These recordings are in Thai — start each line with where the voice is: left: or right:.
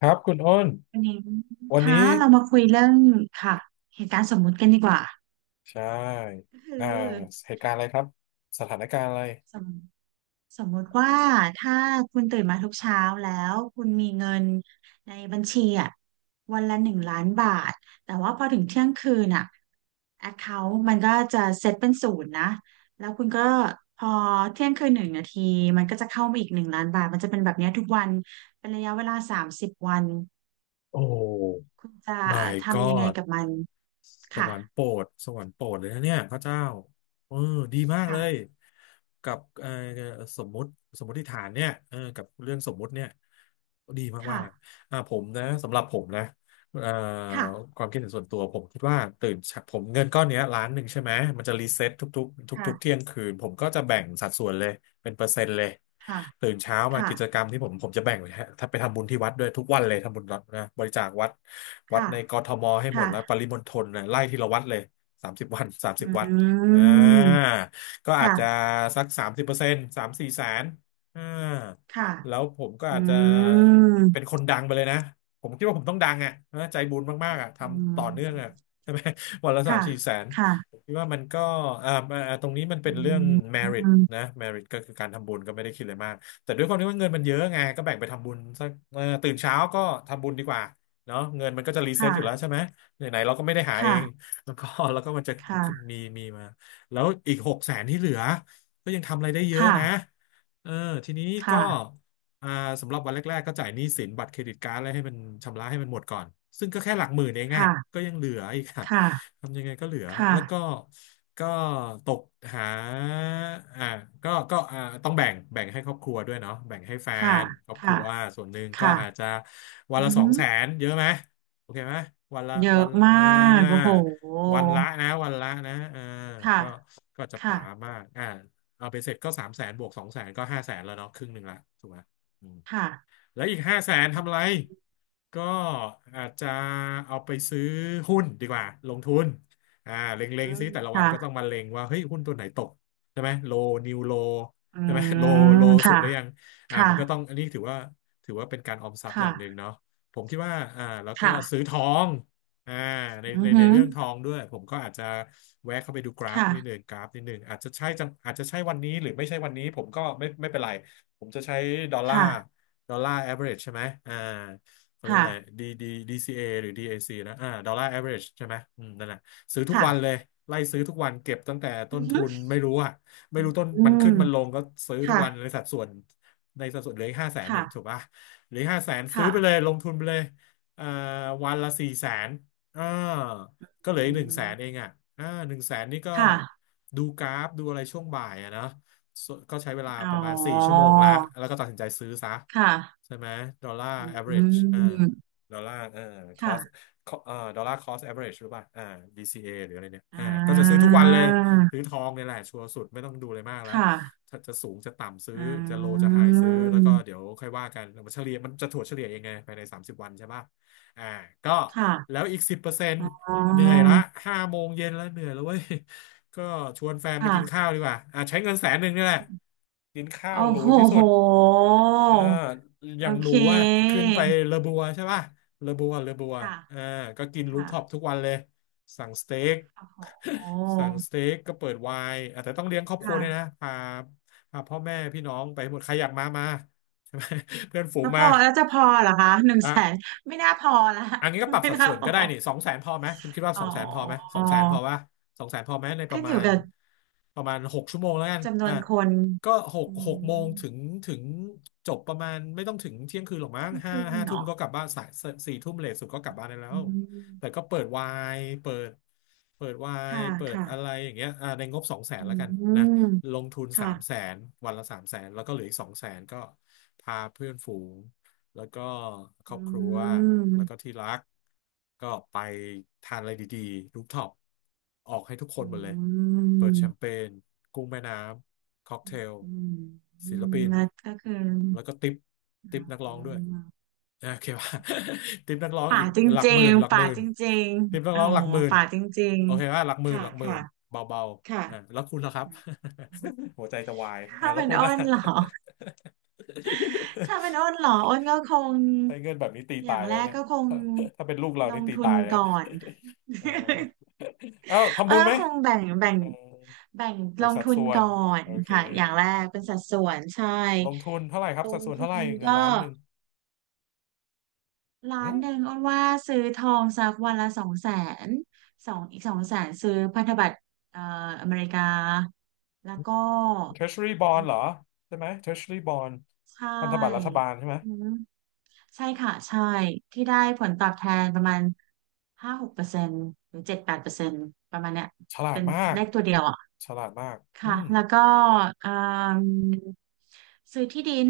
left: ครับคุณอ้น
right: วันนี้
left: วัน
right: คะ
left: นี้
right: เรามาคุยเรื่องค่ะเหตุการณ์สมมุติกันดีกว่า
left: ใช่
right: ก็คือ
left: อ่าเหตุการณ์อะไรครับสถานการณ์อะไร
right: สมสมมุติว่าถ้าคุณตื่นมาทุกเช้าแล้วคุณมีเงินในบัญชีอ่ะวันละหนึ่งล้านบาทแต่ว่าพอถึงเที่ยงคืนอ่ะแอคเคาท์มันก็จะเซตเป็นศูนย์นะแล้วคุณก็พอเที่ยงคืนหนึ่งนาทีมันก็จะเข้ามาอีกหนึ่งล้านบาทมันจะเป็นแบบเนี้ยทุกวันเป็นระยะเวลาสามสิบวัน
left: โอ้
right: คุณจะ
left: my
right: ทำยังไง
left: god
right: กับมัน
left: ส
right: ค่ะ
left: วรรค์โปรดสวรรค์โปรดเลยนะเนี่ยพระเจ้าเออดีมากเลย
right: ค่ะ
left: กับสมมุติสมมติฐานเนี่ยเออกับเรื่องสมมุติเนี่ยดีมา
right: ค่ะ
left: กๆอ่าผมนะสำหรับผมนะเอ่อ
right: ค่ะ
left: ความคิดเห็นส่วนตัวผมคิดว่าตื่นเช้าผมเงินก้อนเนี้ยล้านหนึ่งใช่ไหมมันจะรีเซ็ตทุกๆทุกๆเที่
right: ค่ะ
left: ยงคืนผมก็จะแบ่งสัดส่วนเลย เป็นเปอร์เซ็นต์เลย
right: ค่ะ
left: ตื่นเช้ามา
right: ค่ะ
left: กิจกรรมที่ผมจะแบ่งไว้ฮะถ้าไปทำบุญที่วัดด้วยทุกวันเลยทำบุญวัดนะบริจาควัดวัด
right: ค่ะ
left: ในกทมให้หมด
right: ค่ะ
left: แล้วปริมณฑลนะไล่ทีละวัดเลยสามสิบวันสามสิ
right: อ
left: บวัด
right: ื
left: อ่า
right: ม
left: ก็อาจ
right: ค่ะ
left: จะสักสามสิบเปอร์เซ็นต์สามสี่แสนอ่า
right: ค่ะ
left: แล้วผมก็
right: อื
left: อาจจะ
right: ม
left: เป็นคนดังไปเลยนะผมคิดว่าผมต้องดังอ่ะเออใจบุญมากๆอ่ะท
right: อื
left: ำต่อเนื่องอ่ะ
right: ม
left: ใช่ไหม วันละสาม
right: ค่ะ
left: สี่แสน ผ
right: ค่ะ
left: มคิดว่ามันก็ตรงนี้มันเป็
right: อื
left: นเรื่อง
right: ม
left: merit นะ merit ก็คือการทำบุญก็ไม่ได้คิดอะไรมากแต่ด้วยความที่ว่าเงินมันเยอะไงก็แบ่งไปทำบุญสักตื่นเช้าก็ทำบุญดีกว่าเนาะเงินมันก็จะรีเซ็ตอยู่แล้ว
right: ค่ะ
left: ใช่ไหมไหนๆเราก็ไม่ได้หาเอง
right: ค่ะ
left: แล้วก็แล้วก็มันจะ
right: ค่ะ
left: มีมาแล้วอีกหกแสนที่เหลือก็ยังทำอะไรได้เยอะ
right: ค่ะ
left: นะเออทีนี้ก็อ่าสำหรับวันแรกๆก็จ่ายหนี้สินบัตรเครดิตการ์ดอะไรให้มันชำระให้มันหมดก่อนซึ่งก็แค่หลักหมื่นเองอ่ะ
right: ค่ะ
left: ก็ยังเหลืออีกค่ะ
right: ค่ะ
left: ทำยังไงก็เหลือ
right: ค่ะ
left: แล้วก็ก็ตกหาอ่าก็อ่าต้องแบ่งให้ครอบครัวด้วยเนาะแบ่งให้แฟ
right: ค่ะ
left: นครอบครั
right: ค่ะ
left: วส่วนหนึ่งก็
right: ค่ะ
left: อาจจะ
right: ค่ะ
left: วัน
right: อื
left: ละ
right: อ
left: สอ
right: หื
left: ง
right: อ
left: แสนเยอะไหม โอเคไหม วันละ
right: เย
left: วั
right: อะ
left: น
right: มา
left: อ่า
right: กโอ้โห
left: วันละนะอ่า
right: ค่ะ
left: ก็ก็จะ
right: ค่ะ
left: ป๋ามากอ่าเอาไปเสร็จก็สามแสนบวกสองแสนก็ห้าแสนแล้วเนาะครึ่งหนึ่งละถูกไหมอืม
right: ค่ะ
left: แล้วอีกห้าแสนทำอะไรก็อาจจะเอาไปซื้อหุ้นดีกว่าลงทุนอ่าเล็
right: อื
left: งๆ
right: ม
left: ซิแต่ละวันก็ต้อง
right: ค่ะ
left: มาเล็งว่าเฮ้ยหุ้นตัวไหนตกใช่ไหมโลนิวโล
right: อื
left: ใช่ไหมโลโล
right: ม
left: สุด
right: ค่ะ
left: หรือยังอ่า
right: ค่ะ
left: มันก็ต้องอันนี้ถือว่าถือว่าเป็นการออมทรัพย์อย่างหนึ่ง
right: ค่ะ
left: เนาะผมคิดว่าอ่าแล้วก็ซื้อ
right: ค่ะ
left: ทองอ่า
right: อือ
left: ใน
right: หือ
left: เรื่องทองด้วยผมก็อาจจะแวะเข้าไปดู
right: ค่ะ
left: กราฟนิดหนึ่งอาจจะใช่จังอาจจะใช่วันนี้หรือไม่ใช่วันนี้ผมก็ไม่เป็นไรผมจะใช้ดอลลาร์
right: ค่ะ
left: ดอลลาร์ average ใช่ไหมอ่าเขาเรียกว่าอะไร
right: ค่ะ
left: D ดีซีเอหรือดีเอซีนะอ่าดอลลาร์ average ใช่ไหมอืมนั่นแหละซื้อทุก
right: ค่ะ
left: วันเลยไล่ซื้อทุกวันเก็บตั้งแต่ต้
right: อื
left: น
right: อฮึ
left: ทุนไม่รู้อะไม่รู้ต้น
right: อื
left: มันขึ้
right: ม
left: นมันลงก็ซื้อทุกวัน
right: ค่ะ
left: ในสัดส่วนเหลืออีกห้าแสนอีกถู
right: ค่ะ
left: กป่ะเหลือห้าแสนซื้อ
right: ค่ะ
left: ไปเลยลงทุนไปเลยอ่าวันละสี่แสนอ่าก็
right: อื
left: เหลืออีกหนึ่งแสนเอง
right: ม
left: อะอ่าหนึ่งแสนนี่ก็
right: ค่ะ
left: ดูกราฟดูอะไรช่วงบ่ายอะนะ ส่วนก็ใช้เวลา
right: อ๋อ
left: ประมาณสี่ชั่วโมงละแล้วก็ตัดสินใจซื้อซะ
right: ค่ะ
left: ใช่ไหมดอลลาร์
right: อื
left: average อ่า
right: ม
left: ดอลลาร์cost
right: ค่ะ
left: ดอลลาร์ cost average หรือเปล่าอ่าดี c a หรืออะไรเนี่ย
right: อ่
left: อ่าก็จะซื้อ
right: า
left: ทุกวันเลยซื้อทองเนี่ยแหละชัวร์สุดไม่ต้องดูอะไรมากแล้
right: ค
left: ว
right: ่ะ
left: ถ้าจะสูงจะต่ำซื้อ
right: อ
left: จะโล
right: ื
left: จะไฮซื้อแล้วก็เดี๋
right: ม
left: ยวค่อยว่ากันมันเฉลี่ยมันจะถั่วเฉลี่ยเองไงภายใน30วันใช่ป่ะอ่าก็
right: ค่ะ
left: แล้วอีกสิบเปอร์เซ็นต์
right: อ๋อ
left: เหนื่อยละห้าโมงเย็นแล้วเหนื่อยแล้วเว้ย ก็ชวนแฟนไปกิน
right: ค่ะ
left: ข้าวดีกว่าอ่ะใช้เงินแสนหนึ่งนี่แหละ กินข้าว
right: โอ้
left: หรู
right: โห
left: ที่สุ
right: โห
left: ดเอออย่า
right: โอ
left: งหรู
right: เค
left: อ่ะขึ้นไปเลอบัวใช่ป่ะเลอบัว
right: ค่ะ
left: อ่าก็กินรูฟ
right: ค่ะ
left: ท็อปทุกวันเลย สั่งสเต็ก
right: โอ้โห
left: สั่งสเต็กก็เปิดไวน์อ่ะแต่ต้องเลี้ยงครอบครัว
right: ค่ะ
left: ด้วยนะพาพ่อแม่พี่น้องไปหมดใครอยากมามาใช่ไหม เพื่อนฝู
right: แล้
left: ง
right: วพ
left: มา
right: อแล้วจะพอเหรอคะหนึ่ง
left: อ่ะ
right: แสนไม่น่าพอละ
left: อันนี้ก็ปรับ
right: ไม่
left: สัด
right: น่า
left: ส่วน
right: พอ
left: ก็ได้นี่สองแสนพอไหมคุณคิดว่า
right: อ๋
left: ส
right: อ
left: องแสนพอไหมสองแสนพอว่ะสองแสนพอไหมในป
right: ขึ้
left: ระ
right: นอ
left: มา
right: ยู่
left: ณ
right: กับ
left: ประมาณหกชั่วโมงแล้วกัน
right: จำนว
left: อ่ะ
right: นคน
left: ก็หก
right: อื
left: หกโม
right: ม
left: งถึงถึงจบประมาณไม่ต้องถึงเที่ยงคืนหรอกมั้
right: เที่
left: ง
right: ยง
left: ห้า
right: คืน
left: ห้าทุ่ม
right: เนาะ
left: ก็กลับบ้านสายสี่ทุ่มเลทสุดก็กลับบ้านได้แล้
right: อื
left: วแต่
right: ม
left: ก็เปิดไวน์เปิดเปิดไวน์
right: ค่ะ
left: เปิด
right: ค่ะ
left: อะไรอย่างเงี้ยอ่ะในงบสองแสน
right: อื
left: แล้วกันนะล
right: ม
left: งทุนสา
right: ค่ะ
left: มแสนวันละสามแสนแล้วก็เหลืออีกสองแสนก็พาเพื่อนฝูง แล้วก็คร
right: อื
left: อบครัว
right: ม
left: แล้วก็ที่รักก็ไปทานอะไรดีๆรูฟท็อปออกให้ทุกค
right: อื
left: นหมดเลยเปิดแชมเป
right: ม
left: ญกุ้งแม่น้ำค็อก
right: อ
left: เทล
right: ืมอื
left: ศิล
right: ม
left: ปิน
right: แล้วก็คือ
left: แล้วก็ติปติปนักร้อ
right: อ๋
left: ง
right: อ
left: ด้วยอโอเคป่ะ ติปนักร้อง
right: ป่า
left: อีก
right: จ
left: หลักห
right: ริ
left: มื่
right: ง
left: นหลัก
right: ๆ
left: ห
right: ป่า
left: มื่น
right: จริง
left: ติปนั
right: ๆ
left: ก
right: อ๋อ
left: ร้องหลักหมื่น
right: ป่าจริง
left: โอเคป่ะหลักห
right: ๆ
left: มื่นห
right: ค่ะ
left: ลักหมื่น
right: ค่ะ
left: เบา
right: ค่ะ
left: ๆอ่าแล้วคุณล่ะครับ หัวใจจะวายอ่า
right: ถ้า
left: แล้ว
right: เป็น
left: คุณ
right: อ้
left: ล่ะ
right: นเหรอ ถ้าเป็นอ้ นเหรออ้นก็คง
left: ใช้เงินแบบนี้ตี
right: อ
left: ตา
right: ย่า
left: ย
right: ง
left: เล
right: แร
left: ย
right: ก
left: เนี่ย
right: ก็คง
left: ถ้าถ้าเป็นลูกเรา
right: ล
left: นี่
right: ง
left: ตี
right: ทุ
left: ตา
right: น
left: ยเลย
right: ก่อน
left: อ๋อ เอ้าทำ
right: เออ
left: บุญไหม
right: คงแบ่ง
left: เออ
right: แบ่ง
left: บ
right: ล
left: ริ
right: ง
left: ษัท
right: ทุน
left: ส่วน
right: ก่อน
left: โอเค
right: ค่ะอย่างแรกเป็นสัดส่วนใช่
left: ลงทุนเท่าไหร่ครับ
right: ล
left: สัด
right: ง
left: ส่วน
right: ทุ
left: เท่าไหร่
right: น
left: เงิน
right: ก็
left: ล้านหนึ่ง
right: ล้า
left: หื
right: น
left: ม
right: หนึ่งอ้นว่าซื้อทองสักวันละสองแสนสองอีกสองแสนซื้อพันธบัตรเอ่ออเมริกาแล้วก็
left: Treasury Bond เหรอใช่ไหม Treasury Bond
right: ใช
left: พันธบัตรรัฐ
right: ่
left: บาลใช่ไหม
right: อืม ใช่ค่ะใช่ที่ได้ผลตอบแทนประมาณ5-6%หรือ7-8%ประมาณเนี้ย
left: ฉลา
right: เป็
left: ด
right: น
left: มาก
right: เลขตัวเดียวอ่ะ
left: ฉลาดมากอื
right: ค่ะ
left: ม
right: แล้วก็เอิ่มซื้อที่ดิน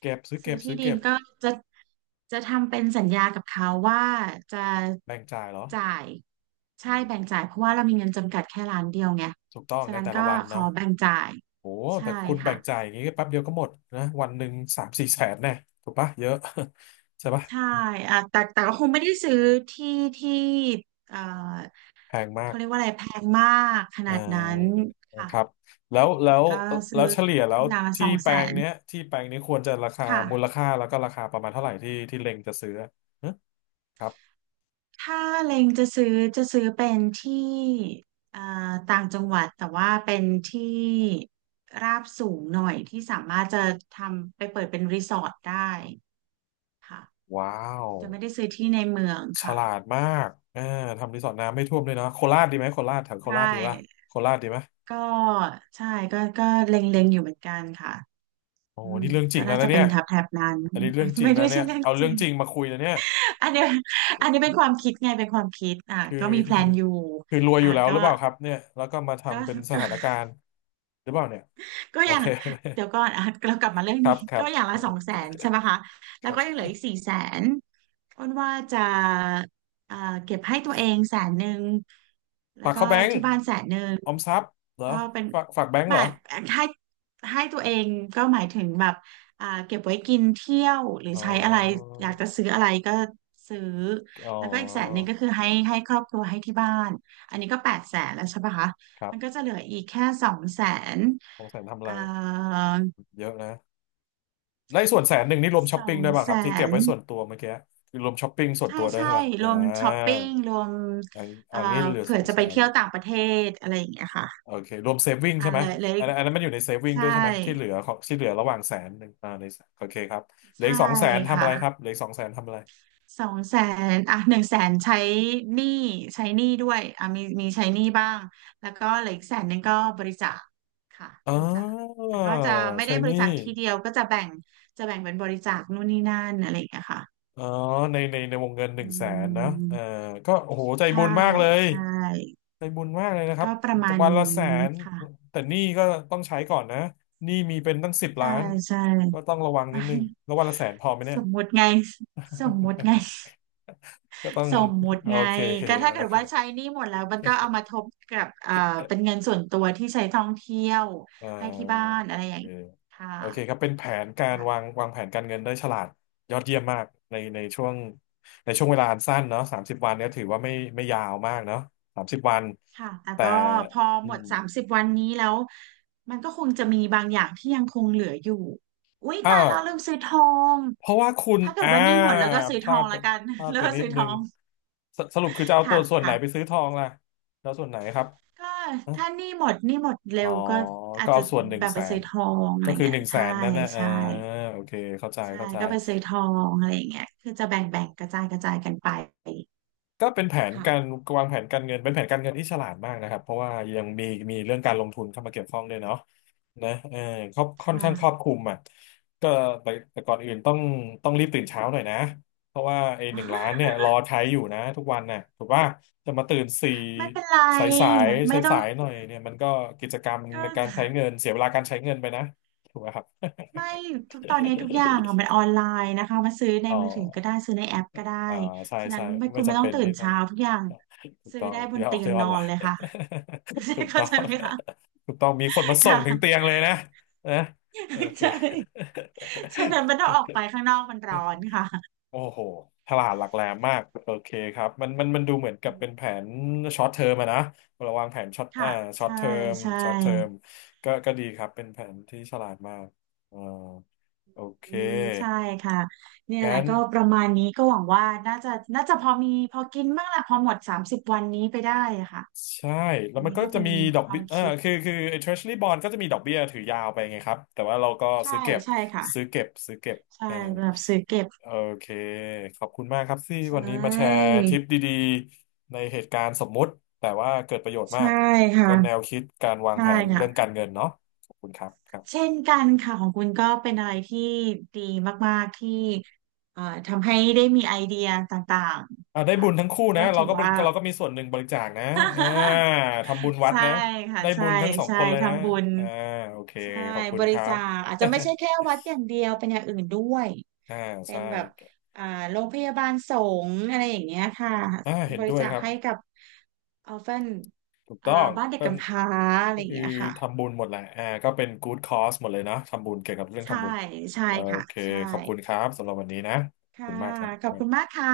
left: เก็บซื้อ
right: ซื้
left: เก็
right: อ
left: บ
right: ที่
left: ซื้อ
right: ดิ
left: เก็
right: น
left: บ
right: ก็จะทำเป็นสัญญากับเขาว่าจะ
left: แบ่งจ่ายเหรอ
right: จ่ายใช่
left: อื
right: แบ่ง
left: ม
right: จ่ายเพราะว่าเรามีเงินจำกัดแค่ล้านเดียวไง
left: ถูกต้อง
right: ฉะ
left: ใน
right: นั้น
left: แต่
right: ก็
left: ละวัน
right: ข
left: เนาะ
right: อแบ่งจ่าย
left: โอ้
right: ใช่
left: แต่คุณแบ่
right: ค่ะ
left: งจ่ายอย่างนี้แป๊บเดียวก็หมดนะวันหนึ่งสามสี่แสนแน่ถูกปะเยอะ ใช่ปะ
right: ใช่อ่ะแต่ก็คงไม่ได้ซื้อที่ที่เอ่อ
left: แพงมา
right: เขา
left: ก
right: เรียกว่าอะไรแพงมากข
left: อ่
right: นาดนั้น
left: า
right: ค่ะ
left: ครับแล้วแล้
right: แต่
left: ว
right: ก็
left: แล้
right: ซื้
left: ว
right: อ
left: เฉลี่ยแล้ว
right: อย่างละส
left: ที่
right: อง
left: แป
right: แส
left: ลง
right: น
left: เนี้ยที่แปลงนี้ควรจะราคา
right: ค่ะ
left: มูลค่าแล้วก็ราคาประมาณเท่าไหร่ที่ที่เล็งจะซื้อฮะครับ
right: ถ้าเล็งจะซื้อจะซื้อเป็นที่เอ่อต่างจังหวัดแต่ว่าเป็นที่ราบสูงหน่อยที่สามารถจะทำไปเปิดเป็นรีสอร์ทได้ค่ะ
left: ว้าว
right: จะไม่ได้ซื้อที่ในเมือง
left: ฉ
right: ค่ะ
left: ลาดมากอ่าทำรีสอร์ทน้ำไม่ท่วมด้วยนะโคราชดีไหมโคราชแถวโค
right: ใช่
left: ราชดีปะโคราชดีไหม
right: ก็ใช่ก็ก็เล็งๆอยู่เหมือนกันค่ะ
left: โอ้
right: อื
left: โห
right: ม
left: นี่เรื่องจ
right: ก็
left: ริงแล้
right: น่า
left: ว
right: จะ
left: นะ
right: เป็
left: เนี่
right: น
left: ย
right: แถบแถบนั้น
left: อันนี้เรื่องจ ริ
right: ไม่
left: งแล้
right: ได้
left: ว
right: ใช่
left: เนี่ย
right: เรื่อง
left: เอา
right: จ
left: เรื่อ
right: ริ
left: ง
right: ง
left: จริงมาคุยนะเนี่ย
right: อันเนี้ยอันนี้เป็นความคิดไงเป็นความคิดอ่ะ
left: คือ
right: ก็มีแพลนอยู่
left: คือรวยอ
right: อ่ะ
left: ยู่แล้ว
right: ก็
left: หรือเปล่าครับเนี่ยแล้วก็มา
right: ก็
left: ทำเป็นส
right: ก็
left: ถานการ ณ์หรือเปล่าเนี่ย
right: ก็
left: โอ
right: อย่าง
left: เค
right: เดี๋ยวก่อนอ่ะเรากลับมา เรื่อง
left: ครั
right: นี้
left: บค รั
right: ก็
left: บ
right: อย่างละ200,000ใช่ไหมคะแล้
left: ค
right: ว
left: รั
right: ก็ยังเหลื
left: บ
right: ออีก400,000อ้นว่าจะเอ่อเก็บให้ตัวเองแสนหนึ่งแล้ว
left: ฝาก
right: ก็
left: เข้าแบงก์
right: ที่บ้านแสนหนึ่ง
left: ออมทรัพย์เหรอ
right: ก็เป็น
left: ฝากแบงก์
right: ห
left: เหร
right: มา
left: อ
right: ยให้ให้ตัวเองก็หมายถึงแบบอ่าเก็บไว้กินเที่ยวหรือ
left: อ๋อ
right: ใช้อะไรอยากจะซื้ออะไรก็ซื้อ
left: อ๋อ
right: แล้วก็อีกแสนหนึ่งก็คือให้ครอบครัวให้ที่บ้านอันนี้ก็800,000แล้วใช่ปะคะ
left: ครับ
right: มันก็จะเหลืออีกแค่สองแสน
left: สองแสนทำอะ
right: เอ่
left: ไร
right: อ
left: เยอะนะในไ้ส่วนแสนหนึ่งนี่รวมช้
right: ส
left: อป
right: อ
left: ปิ้ง
right: ง
left: ด้วยป่ะ
right: แส
left: ครับที่เก็บ
right: น
left: ไว้ส่วนตัวเมื่อกี้คือรวมช้อปปิ้งส่วน
right: ใช่
left: ตัวด้วย
right: ใช่
left: ใช่ป่ะ
right: ร
left: อ่า
right: วมช้อปปิ้งรวม
left: อัน
right: เอ่อ
left: อันนี้เหลือ
right: เผื่
left: ส
right: อ
left: อง
right: จะ
left: แส
right: ไป
left: น
right: เที่ยวต่างประเทศอะไรอย่างเงี้ยค่ะ
left: โอเครวมเซฟวิ่ง
right: อ่า
left: ใช่ไหม
right: เลยเลย
left: อันนั้นมันอยู่ในเซฟวิ่ง
right: ใช่
left: ด้วยใช่ไหมที่เหลือของที่เหลือระหว่างแสนหนึ่งอ่าในโอเคครับเหลือ
right: ใช่
left: อีกสองแสนทำอะไรครั
right: ค่ะ
left: บเหลืออีกสองแสนทำอะไร
right: สองแสนอ่ะ100,000ใช้หนี้ใช้หนี้ด้วยอ่ะมีใช้หนี้บ้างแล้วก็เหลืออีกแสนหนึ่งก็บริจาคค่ะ
left: อ๋
right: บ
left: อ
right: ริจาคแต่ก็จะไม่
left: ใช่
right: ได้บ
left: ห
right: ริ
left: นี่
right: จาคทีเดียวก็จะแบ่งจะแบ่งเป็นบริจาคนู่นนี่นั่นอะไรอย่างเงี้ยค่ะ
left: อ๋อในวงเงินห
right: อื
left: นึ่งแสนนะเออ
right: ม
left: ก็โอ้โหใจ
right: ใช่
left: บุญมากเลย
right: ใช่
left: ใจบุญมากเลยนะครับ
right: ก็ประมาณ
left: วัน
right: นี
left: ละแส
right: ้
left: น
right: ค่ะ
left: แต่หนี้ก็ต้องใช้ก่อนนะหนี้มีเป็นตั้งสิบ
right: ใช่
left: ล้าน
right: ใช่
left: ก็ต้องระวังนิดนึงแล้ววันละแสนพอไหม เนี่
right: ส
left: ย
right: มมุติไงสมมุติไง
left: ก็ต้อง
right: สมมุติ
left: โอ
right: ไง
left: เค
right: ก็ถ้า
left: โอ
right: เกิด
left: เค
right: ว่าใช้หนี้หมดแล้วมันก็เอามาทบกับเป็นเงินส่วนตัวที่ใช้ท่องเที่ยว
left: อ่า
right: ให้ที่บ้านอะไร
left: โอ
right: อย่า
left: เค
right: งนี้ค่
left: โอเคครับ
right: ะ
left: เป็นแผนการวา
right: ค่ะ
left: งวางแผนการเงินได้ฉลาดยอดเยี่ยมมากในช่วงในช่วงเวลาอันสั้นเนาะสามสิบวันเนี่ยถือว่าไม่ยาวมากเนาะสามสิบวัน
right: ค่ะแต่
left: แต่
right: ก็พอ
left: อื
right: หม
left: ม
right: ดสามสิบวันนี้แล้วมันก็คงจะมีบางอย่างที่ยังคงเหลืออยู่อุ๊ย
left: อ้า
right: ตาย
left: ว
right: แล้วลืมซื้อทอง
left: เพราะว่าคุณ
right: ถ้าเกิด
left: อ่า
right: ว่าหนี้หมดแล้วก็ซื้อ
left: พ
right: ท
left: ลา
right: อง
left: ดไป
right: ละกัน
left: พลา ด
right: แล้ว
left: ไป
right: ก็
left: นิด
right: ซื้อท
left: นึ
right: อ
left: ง
right: ง
left: สสรุปคือจะเอาตั
right: ค่ะ
left: วส่วนไหนไป
right: ค่ะ
left: ซื้อทองล่ะแล้วส่วนไหนครับ
right: ก็
left: อ๋อ
right: ถ้าหนี้หมด
left: อ๋
right: เร็
left: อ
right: วก็อา
left: ก็
right: จจะ
left: เอาส่วนหนึ่ง
right: แบบ
left: แส
right: ไปซื้
left: น
right: อทองอะ
left: ก็
right: ไร
left: คือ
right: เงี้
left: ห
right: ย
left: นึ่งแสน
right: ใช่
left: นั่นนะเออ
right: ใช่
left: โอเคเข้าใจ
right: ใช่
left: เข้าใจ
right: ก็ไปซื้อทองอะไรอย่างเงี้ยคือจะแบ่งกระจายกระจายกันไป
left: ก็เป็นแผนการ
right: ค่ะ
left: วางแผนการเงินเป็นแผนการเงินที่ฉลาดมากนะครับเพราะว่ายังมีมีเรื่องการลงทุนเข้ามาเกี่ยวข้องด้วยเนาะนะเออครอบค่อนข้า
right: ค่ะ
left: งครอบคลุมอ่ะก็แต่ก่อนอื่นต้องต้องรีบตื่นเช้าหน่อยนะเพราะว่าไอ้หนึ่งล้านเนี่ย รอใช้อยู่นะทุกวันน่ะถูกว่าจะมาตื่นสี่
right: ไม่เป็นไร
left: สายสาย
right: ไม่
left: สาย
right: ต้อง
left: สายๆหน่อยเนี่ยมันก็กิจกรรม
right: ก็
left: ในการใช้เงินเสียเวลาการใช้เงินไปนะถูกไหมครับ
right: ไม่ทุกตอนนี้ทุกอย่างอะมันออนไลน์นะคะมาซื้อใน
left: อ๋อ
right: มือถือก็ได้ซื้อในแอปก็ได้
left: อ่าใช่
right: ฉะนั้
left: ใช่
right: นไม่
left: ไม่
right: คุณไม่
left: จำ
right: ต้อ
left: เป็
right: ง
left: น
right: ตื่
left: ที่
right: น
left: ต้อง
right: เช้าทุกอย่าง
left: ถูก
right: ซื้อ
left: ต้อง
right: ได้บ
left: ที่
right: น
left: ออน
right: เตียง
left: ที่อ
right: น
left: อน
right: อ
left: ไล
right: นเล
left: น์
right: ยค่ะ ใช่
left: ถูก
right: เข้า
left: ต้อ
right: ใจ
left: ง
right: ไหมคะ
left: ถูกต้องมีคนมาส่ง
right: ค่ะ
left: ถึงเตียงเลยนะนะโอ เค
right: ใช่ฉะนั้นมันต้องออกไปข้างนอกมันร้อนค่ะ
left: โอ้โหฉลาดหลักแหลมมากโอเคครับมันดูเหมือนกับเป็นแผนช็อตเทอมอะนะเระวังแผนช็อต
right: ค่ะ
left: อ่าช็อต
right: ใช่
left: เทอม
right: ใช่
left: ช็อตเทอมก็ก็ดีครับเป็นแผนที่ฉลาดมากอ่าโอเค
right: อืมใช่ค่ะเนี่ยแหละ
left: งั้น
right: ก็ประมาณนี้ก็หวังว่าน่าจะน่าจะพอมีพอกินบ้างและพอหมดสามสิบวันนี้ไปได้อะค่ะ
left: ใช่แล้
right: อั
left: ว
right: น
left: มัน
right: นี้
left: ก็
right: ก็
left: จะ
right: เป็น
left: มีดอ
right: ค
left: ก
right: วา
left: เบี้
right: ม
left: ยเออ
right: คิด
left: คือไอ้ Treasury Bond ก็จะมีดอกเบี้ยถือยาวไปไงครับแต่ว่าเราก็
right: ใช่
left: ซื้อเก็บ
right: ใช่ค่ะ
left: ซื้อเก็บซื้อเก็บ
right: ใช่
left: เออ
right: แบบซื้อเก็บ
left: โอเคขอบคุณมากครับที่
right: ใช่
left: วันนี้มาแชร์ทริปดีๆในเหตุการณ์สมมุติแต่ว่าเกิดประโยชน์มา
right: ใช่
left: ก
right: ค่ะ
left: ก็แนวคิดการวาง
right: ใช่
left: แผน
right: ค่ะ
left: เรื่องการเงินเนาะขอบคุณครับครับ
right: เช่นกันค่ะของคุณก็เป็นอะไรที่ดีมากๆที่ทำให้ได้มีไอเดียต่าง
left: อ่า
right: ๆ
left: ได้
right: ค่ะ
left: บุญทั้งคู่
right: ก็
left: นะเรา
right: ถือ
left: ก็บริ
right: ว่า
left: เราก็มีส่วนหนึ่งบริจาคนะอ่าทำบุญ วัด
right: ใช่
left: นะ
right: ค่ะ
left: ได้บุ
right: ใช่
left: ญทั้งสอง
right: ใช่
left: คนเลยนะ
right: ทำบุญ
left: อ่าโอเค
right: ใช่
left: ขอบคุ
right: บ
left: ณค
right: ริ
left: รั
right: จา
left: บ
right: คอาจจะไม่ใช่แค่ วัดอย่างเดียวเป็นอย่างอื่นด้วย
left: อ่า
right: เป็
left: ใช่
right: นแบบอ่าโรงพยาบาลสงฆ์อะไรอย่างเงี้ยค่ะ
left: อ่าเห็น
right: บ
left: ด้
right: ริ
left: วย
right: จาค
left: ครับ
right: ให้กับออฟเฟน
left: ถูก
right: อ่า
left: ต้อง
right: บ้านเด็ก
left: ก็
right: กำพร้าอะไร
left: ก็
right: อย่าง
left: คือ
right: เงี้ยค่ะ
left: ทำบุญหมดแหละอ่าก็เป็น good cause หมดเลยนะทำบุญเกี่ยวกับเรื่อง
right: ใช่
left: ทำบุญ
right: ใช่
left: โอ
right: ค่ะ
left: เค
right: ใช่
left: ขอบคุณครับสำหรับวันนี้นะขอบ
right: ค่ะ
left: คุณมากครั
right: ขอบ
left: บ
right: คุณมากค่ะ